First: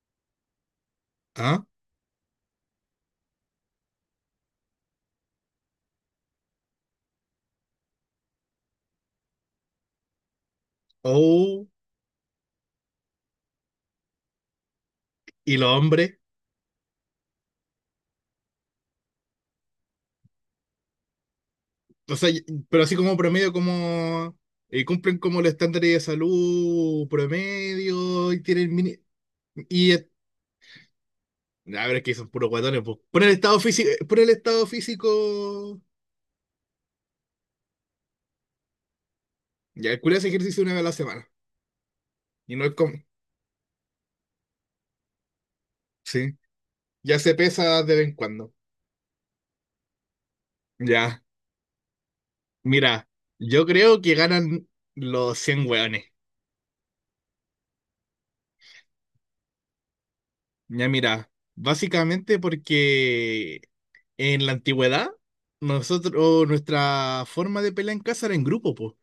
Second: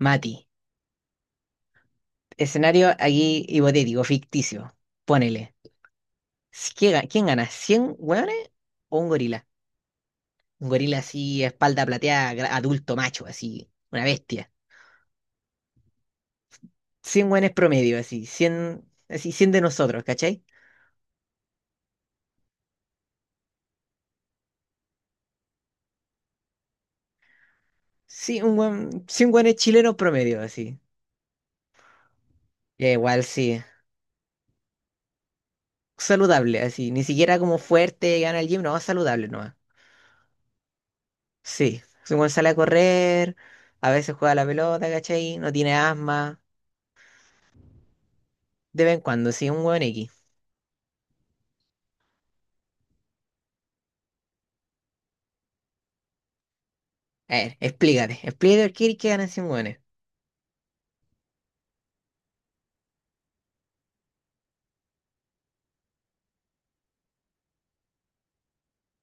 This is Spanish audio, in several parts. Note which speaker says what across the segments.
Speaker 1: Mati,
Speaker 2: Ah,
Speaker 1: escenario aquí hipotético, ficticio. Ponele. ¿Qué, quién gana? ¿Cien hueones o un gorila? Un gorila así,
Speaker 2: oh,
Speaker 1: espalda plateada, adulto macho, así, una bestia.
Speaker 2: y los hombres,
Speaker 1: Cien hueones promedio, así, cien, así, cien de nosotros, ¿cachai?
Speaker 2: o sea, pero así como promedio, como cumplen como los estándares de salud promedio
Speaker 1: Sí,
Speaker 2: y
Speaker 1: un
Speaker 2: tienen mini.
Speaker 1: hueón, 100 hueones
Speaker 2: Y
Speaker 1: chilenos
Speaker 2: es-
Speaker 1: promedio, así.
Speaker 2: a ver, es que son puros guatones,
Speaker 1: Ya
Speaker 2: pues. Por
Speaker 1: igual,
Speaker 2: el estado
Speaker 1: sí.
Speaker 2: físico, por el estado físico,
Speaker 1: Saludable, así. Ni siquiera como fuerte, gana el gym, no, saludable nomás.
Speaker 2: ya el culiao hace ejercicio una vez a la semana.
Speaker 1: Sí. si Un hueón sale a
Speaker 2: Y no es como,
Speaker 1: correr, a veces juega a la pelota, ¿cachai? No tiene
Speaker 2: sí,
Speaker 1: asma.
Speaker 2: ya se pesa de vez en cuando.
Speaker 1: De vez en cuando, sí, un hueón X.
Speaker 2: Ya, mira, yo creo que ganan los 100 hueones.
Speaker 1: A ver, explícate, explícate por qué querés que ganen 100 hueones.
Speaker 2: Ya mira, básicamente porque en la antigüedad, nosotros, nuestra forma de pelear en casa era en grupo, po.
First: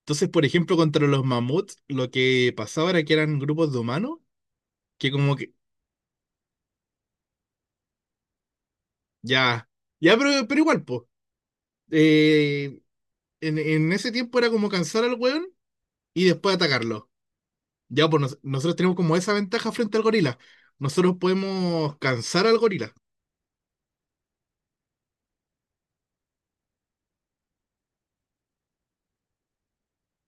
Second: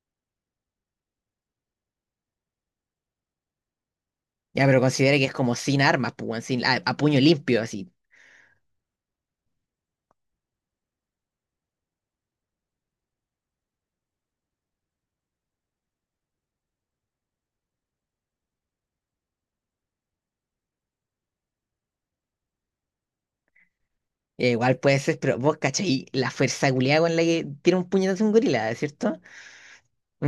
Speaker 2: Entonces, por ejemplo, contra los mamuts, lo que pasaba era que eran grupos de humanos,
Speaker 1: Ya, pero
Speaker 2: que
Speaker 1: considera que es
Speaker 2: como que,
Speaker 1: como sin armas, pues, weón, sin, a puño limpio, así.
Speaker 2: ya, ya, pero, igual, po. Eh, en ese tiempo era como cansar al weón y después atacarlo. Ya, pues nosotros tenemos como esa ventaja frente al gorila. Nosotros podemos cansar al gorila.
Speaker 1: Ya, igual puede ser, pero vos cachai la fuerza culiada con la que tira un puñetazo un gorila, ¿cierto?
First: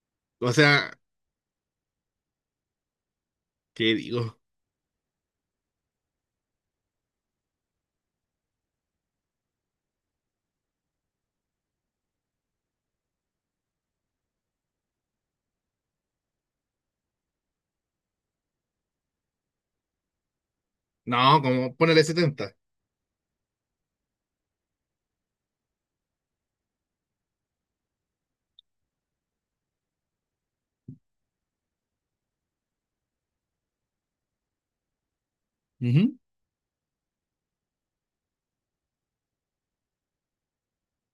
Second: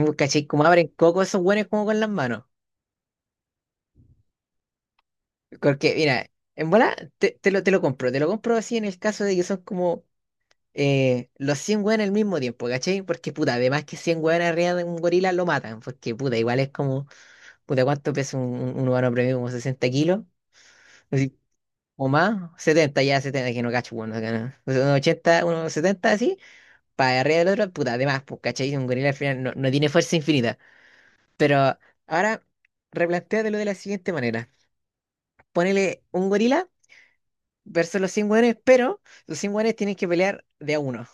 Speaker 1: Vos cachai
Speaker 2: O
Speaker 1: cómo abren
Speaker 2: sea,
Speaker 1: coco esos hueones como con las manos.
Speaker 2: ¿qué digo?
Speaker 1: Porque, mira, en bola te lo compro así en el caso de que son como los 100 hueones al mismo tiempo, ¿cachai? Porque, puta, además que 100 hueones arriba de un gorila lo matan, porque, puta, igual es como, puta, ¿cuánto pesa un humano promedio? Como 60 kilos.
Speaker 2: No, como ponerle
Speaker 1: O más,
Speaker 2: 70.
Speaker 1: 70, ya 70 que no cacho, bueno, acá no. O sea, unos 80, unos 70 así, para arriba del otro, puta, además, pues, ¿cachai? Si Un gorila al final no, no tiene fuerza infinita. Pero ahora, replantéatelo de la siguiente manera. Ponele un gorila versus los 100 hueones, pero los 100 hueones tienen que pelear de a uno.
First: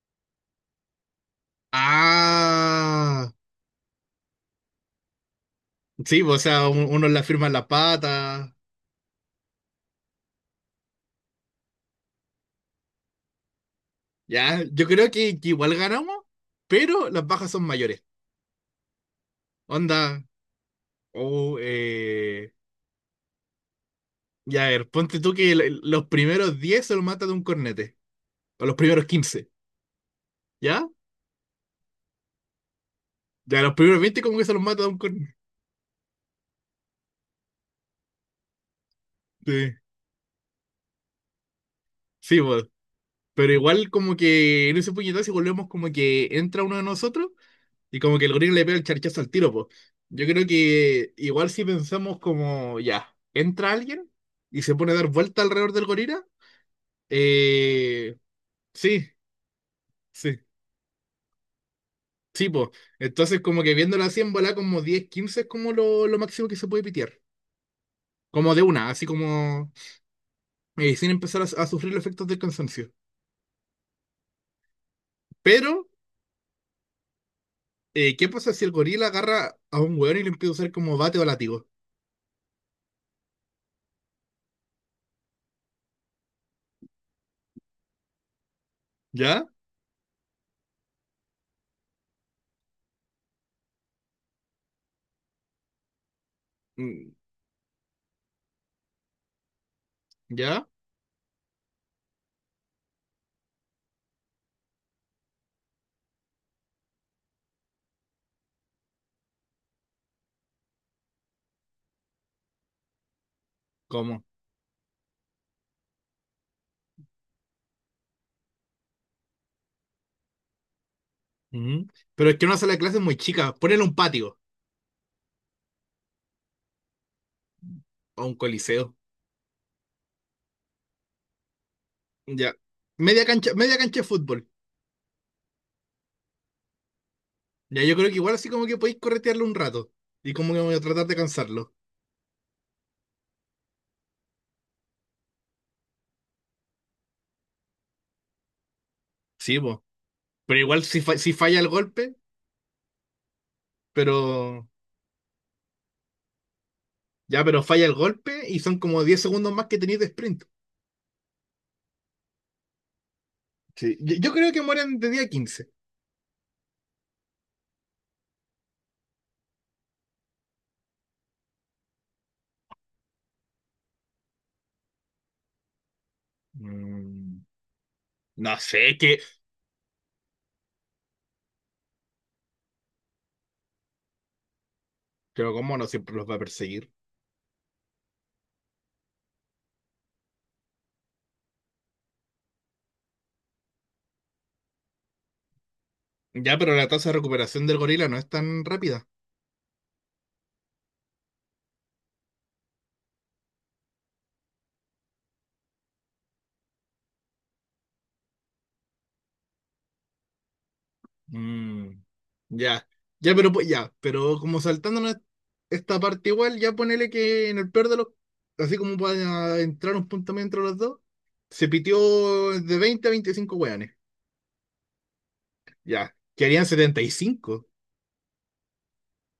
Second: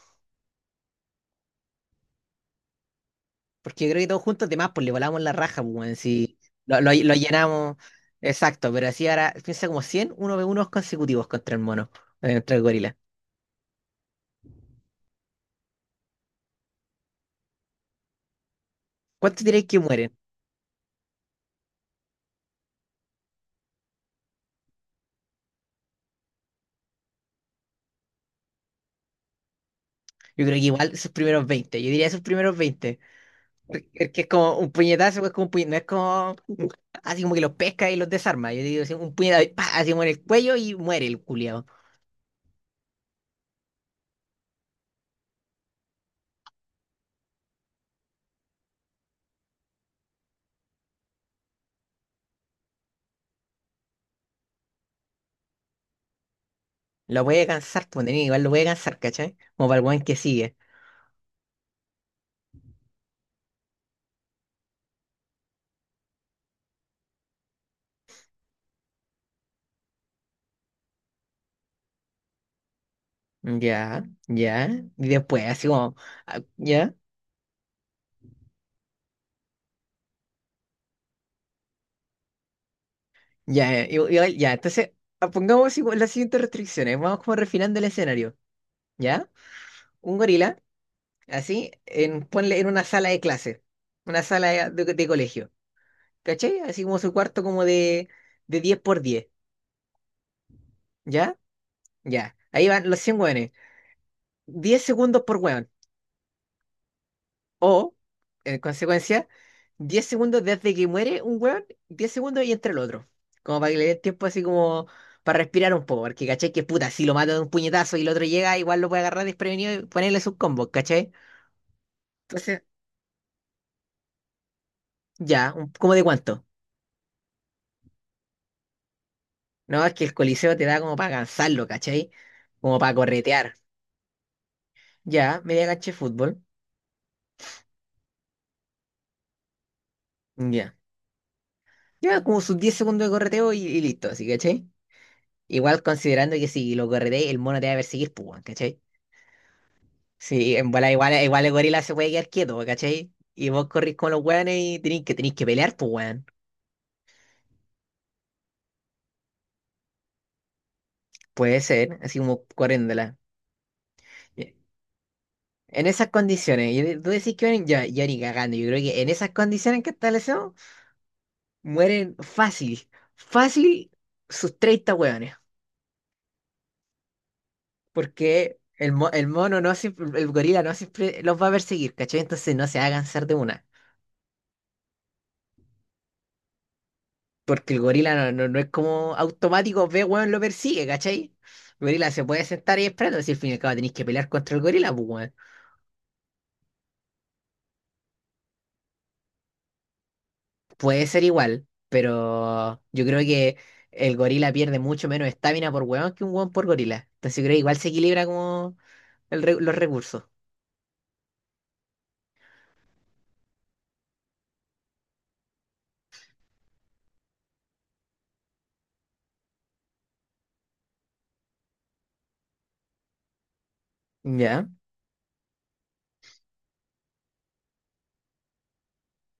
Speaker 2: Ah,
Speaker 1: Porque yo creo que todos juntos, además, pues le volamos la raja, pues, weón,
Speaker 2: sí, pues,
Speaker 1: si
Speaker 2: o sea, uno
Speaker 1: lo
Speaker 2: la firma en la
Speaker 1: llenamos.
Speaker 2: pata.
Speaker 1: Exacto, pero así ahora, piensa como 100 uno ve unos consecutivos contra el mono, contra el gorila.
Speaker 2: Ya, yo creo que igual ganamos, pero las bajas son mayores.
Speaker 1: ¿Cuánto diréis que mueren?
Speaker 2: Onda, o ya, a ver, ponte tú que los primeros 10 se los mata de un cornete, o los primeros 15,
Speaker 1: Yo creo que
Speaker 2: ¿ya?
Speaker 1: igual esos primeros 20, yo diría esos primeros 20.
Speaker 2: Ya, los primeros
Speaker 1: Es que
Speaker 2: 20
Speaker 1: es
Speaker 2: como que se
Speaker 1: como
Speaker 2: los
Speaker 1: un
Speaker 2: mata de un
Speaker 1: puñetazo, es
Speaker 2: cornete.
Speaker 1: como un no es como así como que los pesca y los desarma. Yo digo así, un puñetazo, y ¡pa!
Speaker 2: Sí,
Speaker 1: Así como en el cuello y muere el culiao.
Speaker 2: sí, pues, pero igual como que en ese puñetazo si volvemos como que entra uno de nosotros, y como que el gorila le pega el charchazo al tiro, pues. Yo creo que igual si pensamos como, ya, entra alguien y se pone a dar vuelta alrededor del gorila,
Speaker 1: Lo puede cansar, pues,
Speaker 2: eh,
Speaker 1: nene, igual lo puede cansar,
Speaker 2: sí,
Speaker 1: ¿cachai? Como para el weón que
Speaker 2: sí,
Speaker 1: sigue.
Speaker 2: sí, pues. Entonces como que viéndolo así en bola como 10, 15 es como lo máximo que se puede pitear. Como de una, así como sin empezar a sufrir los efectos del cansancio.
Speaker 1: Ya, ya. Y después, así
Speaker 2: Pero,
Speaker 1: como, ah, ya,
Speaker 2: ¿qué pasa si el gorila agarra a un weón y le empieza a usar como bate o látigo?
Speaker 1: ya, ya. Entonces, ah, pongamos así como las siguientes restricciones. Vamos como refinando el escenario, ¿ya?
Speaker 2: ¿Ya?
Speaker 1: Un gorila, así, en, ponle en una sala de clase, una sala de de colegio. ¿Cachai? Así como
Speaker 2: Mm.
Speaker 1: su cuarto como de 10 por 10.
Speaker 2: ¿Ya?
Speaker 1: ¿Ya? Ya. Ahí van los 100 hueones. 10 segundos por hueón. O, en consecuencia, 10 segundos desde que muere un hueón, 10 segundos y entre el otro. Como para que le dé
Speaker 2: ¿Cómo?
Speaker 1: tiempo así como para respirar un poco. Porque, ¿cachai? Que puta, si lo mata de un puñetazo y el otro llega, igual lo puede agarrar desprevenido y ponerle sus combos, ¿cachai?
Speaker 2: Ujú. Pero es que una
Speaker 1: Entonces,
Speaker 2: sala de clases es muy chica. Ponele un patio
Speaker 1: ya, ¿cómo de cuánto?
Speaker 2: o un coliseo.
Speaker 1: No, es que el coliseo te da como para cansarlo, ¿cachai?
Speaker 2: Ya.
Speaker 1: Como para corretear.
Speaker 2: Media cancha de fútbol.
Speaker 1: Ya, media cancha de fútbol.
Speaker 2: Ya, yo creo que igual así como que podéis corretearlo un rato. Y como que
Speaker 1: Ya.
Speaker 2: voy a tratar de cansarlo.
Speaker 1: Lleva como sus 10 segundos de correteo y listo, ¿sí, cachai? Igual considerando que si lo correteas, el mono te va a perseguir, pues, weón, ¿cachai?
Speaker 2: Sí, pues.
Speaker 1: Sí,
Speaker 2: Pero
Speaker 1: en
Speaker 2: igual
Speaker 1: bola,
Speaker 2: si,
Speaker 1: igual,
Speaker 2: si
Speaker 1: igual el
Speaker 2: falla el
Speaker 1: gorila se puede
Speaker 2: golpe,
Speaker 1: quedar quieto, pues, ¿cachai? Y vos corrís con los weones
Speaker 2: pero.
Speaker 1: y tenéis que pelear, pues, weón.
Speaker 2: Ya, pero falla el golpe y son como 10 segundos más que tenéis de sprint.
Speaker 1: Puede ser, así como corriéndola.
Speaker 2: Sí. Yo creo que mueren de día quince.
Speaker 1: En esas condiciones, y tú decís que mueren, yo ni cagando, yo creo que en esas condiciones que establecemos, mueren fácil, fácil sus 30 weones.
Speaker 2: Mm, no
Speaker 1: Porque el,
Speaker 2: sé, que.
Speaker 1: el mono no siempre, el gorila no siempre los va a perseguir, ¿cachai? Entonces no se va a cansar de una.
Speaker 2: Pero como no siempre los va a perseguir.
Speaker 1: Porque el gorila no es como automático, ve, weón, lo persigue, ¿cachai? El gorila se puede sentar y esperando, si al fin y al cabo tenéis que pelear contra el gorila, pues, weón.
Speaker 2: Ya, pero la tasa de recuperación del gorila no es tan rápida.
Speaker 1: Puede ser igual, pero yo creo que el gorila pierde mucho menos estamina por weón que un weón por gorila. Entonces yo creo que igual se equilibra como los recursos.
Speaker 2: Mm, ya, ya, pero ya, pero como saltándonos esta parte igual, ya ponele que en el peor de los, así como para entrar un punto medio entre los dos, se pitió de 20 a 25 hueones,
Speaker 1: Ya.
Speaker 2: ya, que harían 75.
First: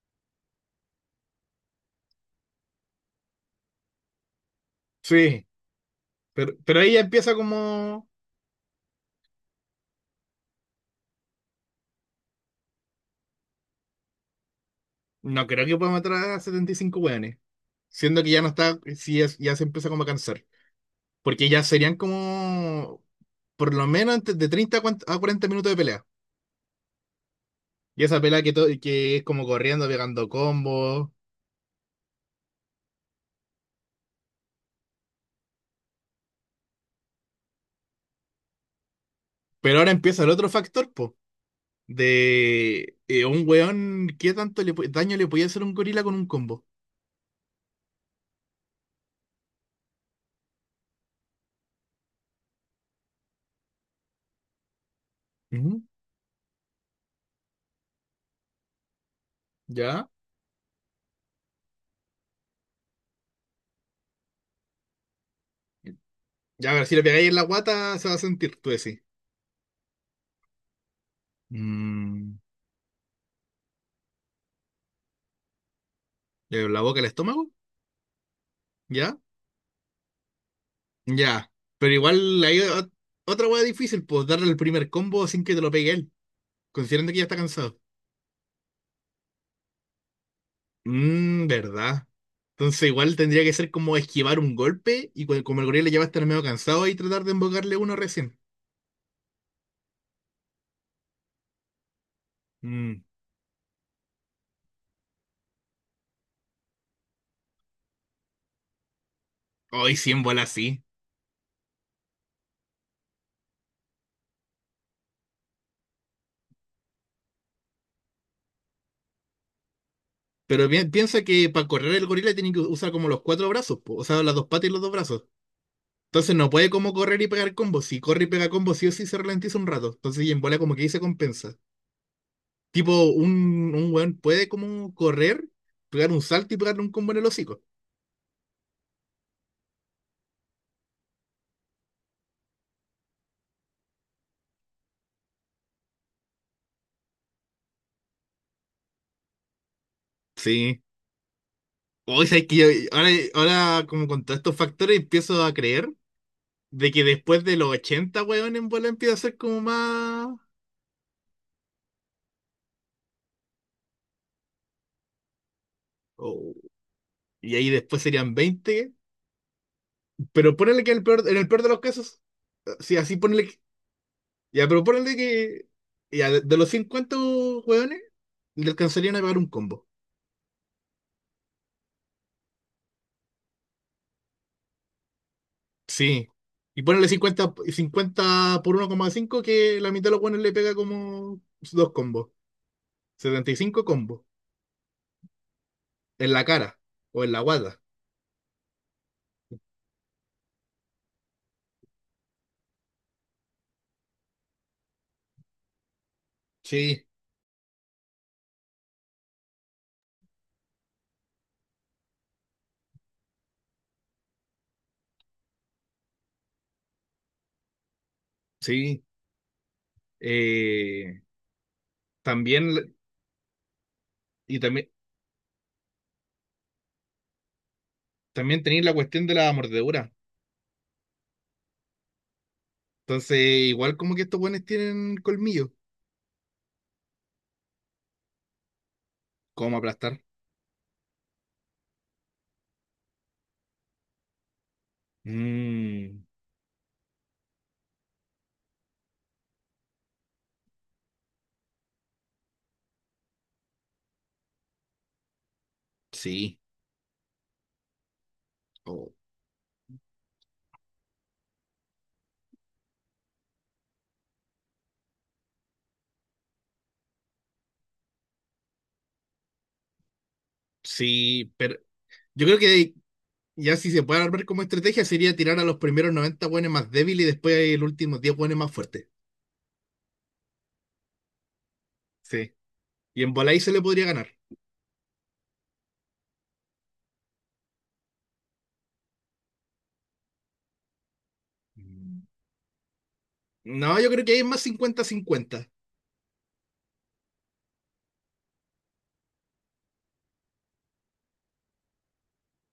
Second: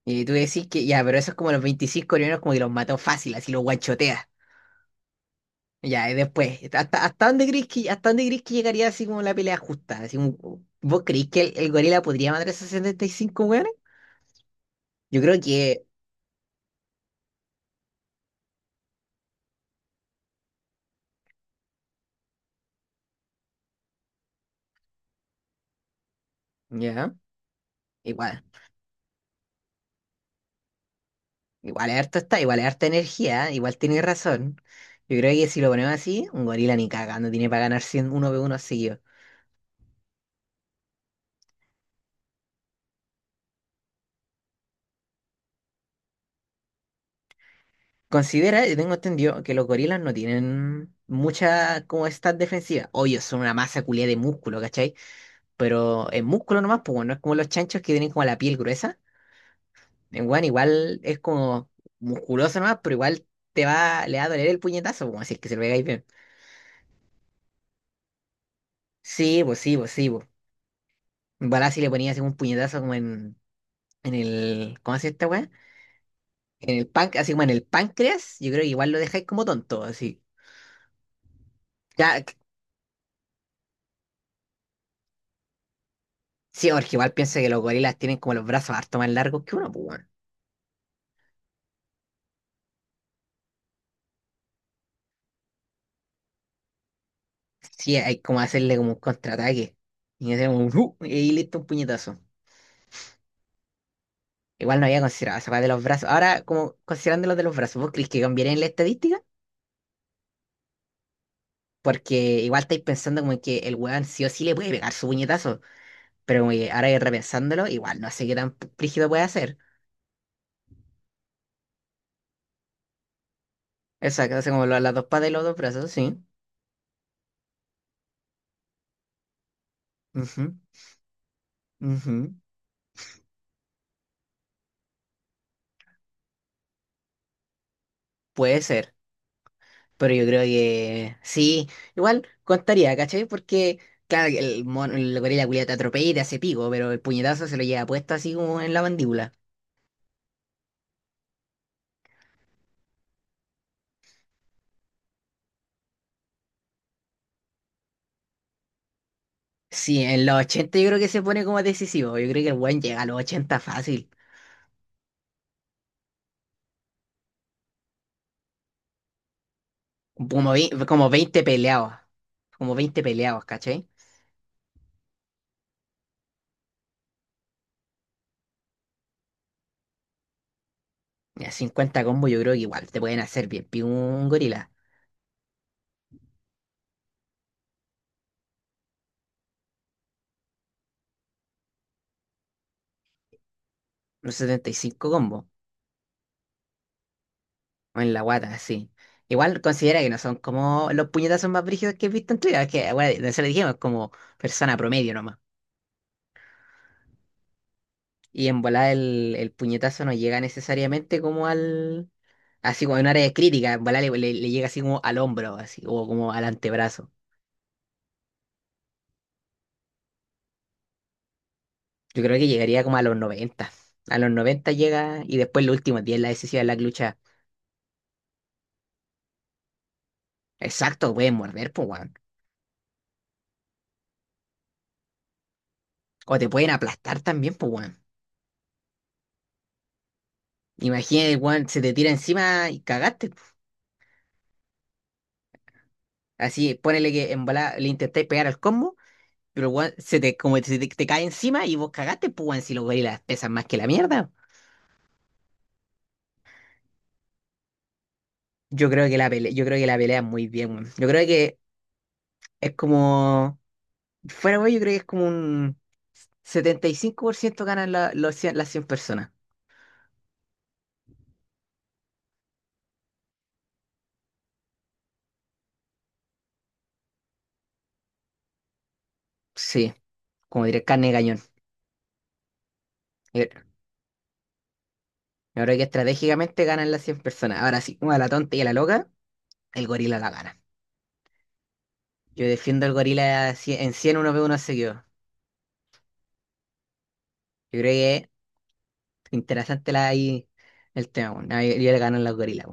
Speaker 1: Y tú decís que ya, pero esos como los 25 coreanos como que los mató fácil, así los guanchotea.
Speaker 2: Sí,
Speaker 1: Ya, y
Speaker 2: pero,
Speaker 1: después,
Speaker 2: ahí ya
Speaker 1: ¿hasta, hasta
Speaker 2: empieza
Speaker 1: dónde crees que,
Speaker 2: como,
Speaker 1: hasta dónde crees que llegaría así como la pelea justa? Así como, ¿vos creís que el gorila podría matar a esos 75 weones? Yo creo
Speaker 2: no creo que
Speaker 1: que,
Speaker 2: pueda matar a 75 hueones, siendo que ya no está, sí, ya se empieza como a cansar, porque ya serían como, por lo menos de 30 a 40 minutos de pelea.
Speaker 1: ya,
Speaker 2: Y esa pelea
Speaker 1: igual,
Speaker 2: que, que es como corriendo, pegando combos.
Speaker 1: igual es harto está, igual es harta energía, igual tiene razón. Yo creo que si lo ponemos así, un gorila ni cagando tiene para ganar 100, uno v uno seguido.
Speaker 2: Pero ahora empieza el otro factor, po. De un weón, ¿qué tanto le daño le podía hacer un gorila con un combo?
Speaker 1: Considera, yo tengo entendido que los gorilas no tienen mucha como stat defensiva. Obvio, son una masa culia de músculo, ¿cachai?
Speaker 2: Ujú.
Speaker 1: Pero en músculo nomás, pues bueno, no es como los chanchos que tienen como la piel gruesa.
Speaker 2: ¿Ya?
Speaker 1: En weón igual es como musculoso nomás, pero igual le va a doler el puñetazo, como así es que se lo pegáis bien.
Speaker 2: Ya, a ver, si le pegáis en la guata, se va a sentir, tú decís.
Speaker 1: Sí, pues. Igual si le ponías así un
Speaker 2: Mm,
Speaker 1: puñetazo como en el, ¿cómo se hace esta weá? En
Speaker 2: ¿La
Speaker 1: el
Speaker 2: boca, el
Speaker 1: pan, así como en
Speaker 2: estómago?
Speaker 1: el páncreas, yo creo que igual lo
Speaker 2: ¿Ya?
Speaker 1: dejáis como tonto, así.
Speaker 2: Ya. Pero
Speaker 1: Ya,
Speaker 2: igual hay otra weá difícil, pues darle el primer combo sin que te lo pegue él,
Speaker 1: sí, porque
Speaker 2: considerando
Speaker 1: igual
Speaker 2: que ya está
Speaker 1: piensa que los
Speaker 2: cansado.
Speaker 1: gorilas tienen como los brazos harto más largos que uno, pues weón.
Speaker 2: ¿Verdad? Entonces igual tendría que ser como esquivar un golpe y como el gorila ya va a estar medio cansado y tratar de embocarle
Speaker 1: Sí,
Speaker 2: uno
Speaker 1: hay
Speaker 2: recién.
Speaker 1: como hacerle como un contraataque. Y hacemos un ¡uh! Y listo un puñetazo.
Speaker 2: Mmm,
Speaker 1: Igual no había considerado esa weá de los brazos. Ahora, como considerando los de los brazos, ¿vos crees que cambiaría en la estadística?
Speaker 2: Hoy sí, en bola sí.
Speaker 1: Porque igual estáis pensando como que el weón sí o sí le puede pegar su puñetazo. Pero como que ahora repensándolo, igual no sé qué tan rígido puede hacer.
Speaker 2: Pero piensa que para correr el gorila tiene que usar como los cuatro brazos, po, o sea,
Speaker 1: Exacto,
Speaker 2: las dos
Speaker 1: hace como
Speaker 2: patas y los dos
Speaker 1: las dos
Speaker 2: brazos.
Speaker 1: patas y los dos brazos, sí.
Speaker 2: Entonces no puede como correr y pegar combos. Si corre y pega combos sí o sí se ralentiza un rato. Entonces y en
Speaker 1: Ujú,
Speaker 2: bola como que ahí se compensa.
Speaker 1: ujú.
Speaker 2: Tipo, un weón puede como correr, pegar un salto y pegarle un combo en el hocico.
Speaker 1: Puede ser. Pero yo creo que sí. Igual contaría, ¿cachai? Porque, claro, que mono, el gorila culiao te atropella y te hace pico, pero el puñetazo se lo lleva puesto así como en la mandíbula.
Speaker 2: Sí. Hoy sabes que ahora, ahora como con todos estos factores empiezo a creer de que después de los 80 weón, en bola empieza a ser como
Speaker 1: Sí, en
Speaker 2: más...
Speaker 1: los 80 yo creo que se pone como decisivo. Yo creo que el weón llega a los 80 fácil.
Speaker 2: Oh, y ahí después serían 20.
Speaker 1: Como,
Speaker 2: Pero ponele que
Speaker 1: como
Speaker 2: en
Speaker 1: 20
Speaker 2: el peor de los
Speaker 1: peleados.
Speaker 2: casos,
Speaker 1: Como
Speaker 2: sí,
Speaker 1: 20
Speaker 2: así
Speaker 1: peleados,
Speaker 2: ponele que...
Speaker 1: ¿cachai?
Speaker 2: Ya, pero ponele que... Ya, de, los 50 weones, le alcanzarían a pagar un combo.
Speaker 1: Ya 50 combos yo creo que igual te pueden hacer bien. Un gorila.
Speaker 2: Sí. Y ponele 50, 50 por 1,5 que la mitad de los weones le pega como dos combos. 75 combos.
Speaker 1: Unos 75 combos.
Speaker 2: En la cara o en la guata.
Speaker 1: O en la guata, sí. Igual considera que no son como los puñetazos más brígidos que he visto en Twitter. Es que, bueno, nosotros dijimos como persona promedio nomás.
Speaker 2: Sí.
Speaker 1: Y en volada el puñetazo no llega necesariamente como al... Así como en un área crítica. En volada le llega así como al hombro, así, o como al antebrazo.
Speaker 2: Sí, eh,
Speaker 1: Yo creo que
Speaker 2: también,
Speaker 1: llegaría como a los 90. A los
Speaker 2: y
Speaker 1: 90
Speaker 2: también,
Speaker 1: llega y después los últimos 10 la decisión de la lucha.
Speaker 2: también tenéis la cuestión de la mordedura.
Speaker 1: Exacto, pueden morder, pues, weón.
Speaker 2: Entonces, igual como que estos buenos tienen colmillo.
Speaker 1: O te pueden aplastar también, pues, weón.
Speaker 2: ¿Cómo aplastar?
Speaker 1: Imagínate, weón, se te tira encima y cagaste. Po.
Speaker 2: Mm,
Speaker 1: Así, ponele que en bola le intentáis pegar al combo, pero weón, se te, como se te, te cae encima y vos cagaste, pues, weón, si los gorilas pesan más que la mierda.
Speaker 2: sí, o-
Speaker 1: Yo creo que la pelea es muy bien, weón. Yo creo que es como. Fuera, weón, yo creo que es como un 75% ganan las 100 personas.
Speaker 2: sí, pero yo creo que ya si se puede armar como estrategia sería tirar a los primeros 90 buenos más débiles y después los últimos 10 buenos más fuertes.
Speaker 1: Sí. Como diré, carne de cañón.
Speaker 2: Sí, y en
Speaker 1: Eh,
Speaker 2: bola ahí se le podría ganar.
Speaker 1: Yo que estratégicamente ganan las 100 personas. Ahora sí, como a la tonta y a la loca, el gorila la gana.
Speaker 2: Mm.
Speaker 1: Yo defiendo al gorila así- en
Speaker 2: No, yo
Speaker 1: 100
Speaker 2: creo
Speaker 1: uno
Speaker 2: que ahí
Speaker 1: ve
Speaker 2: es
Speaker 1: uno
Speaker 2: más
Speaker 1: seguido.
Speaker 2: 50-50.
Speaker 1: Yo creo que es interesante ahí el tema, bueno. Yo le gano a los gorilas,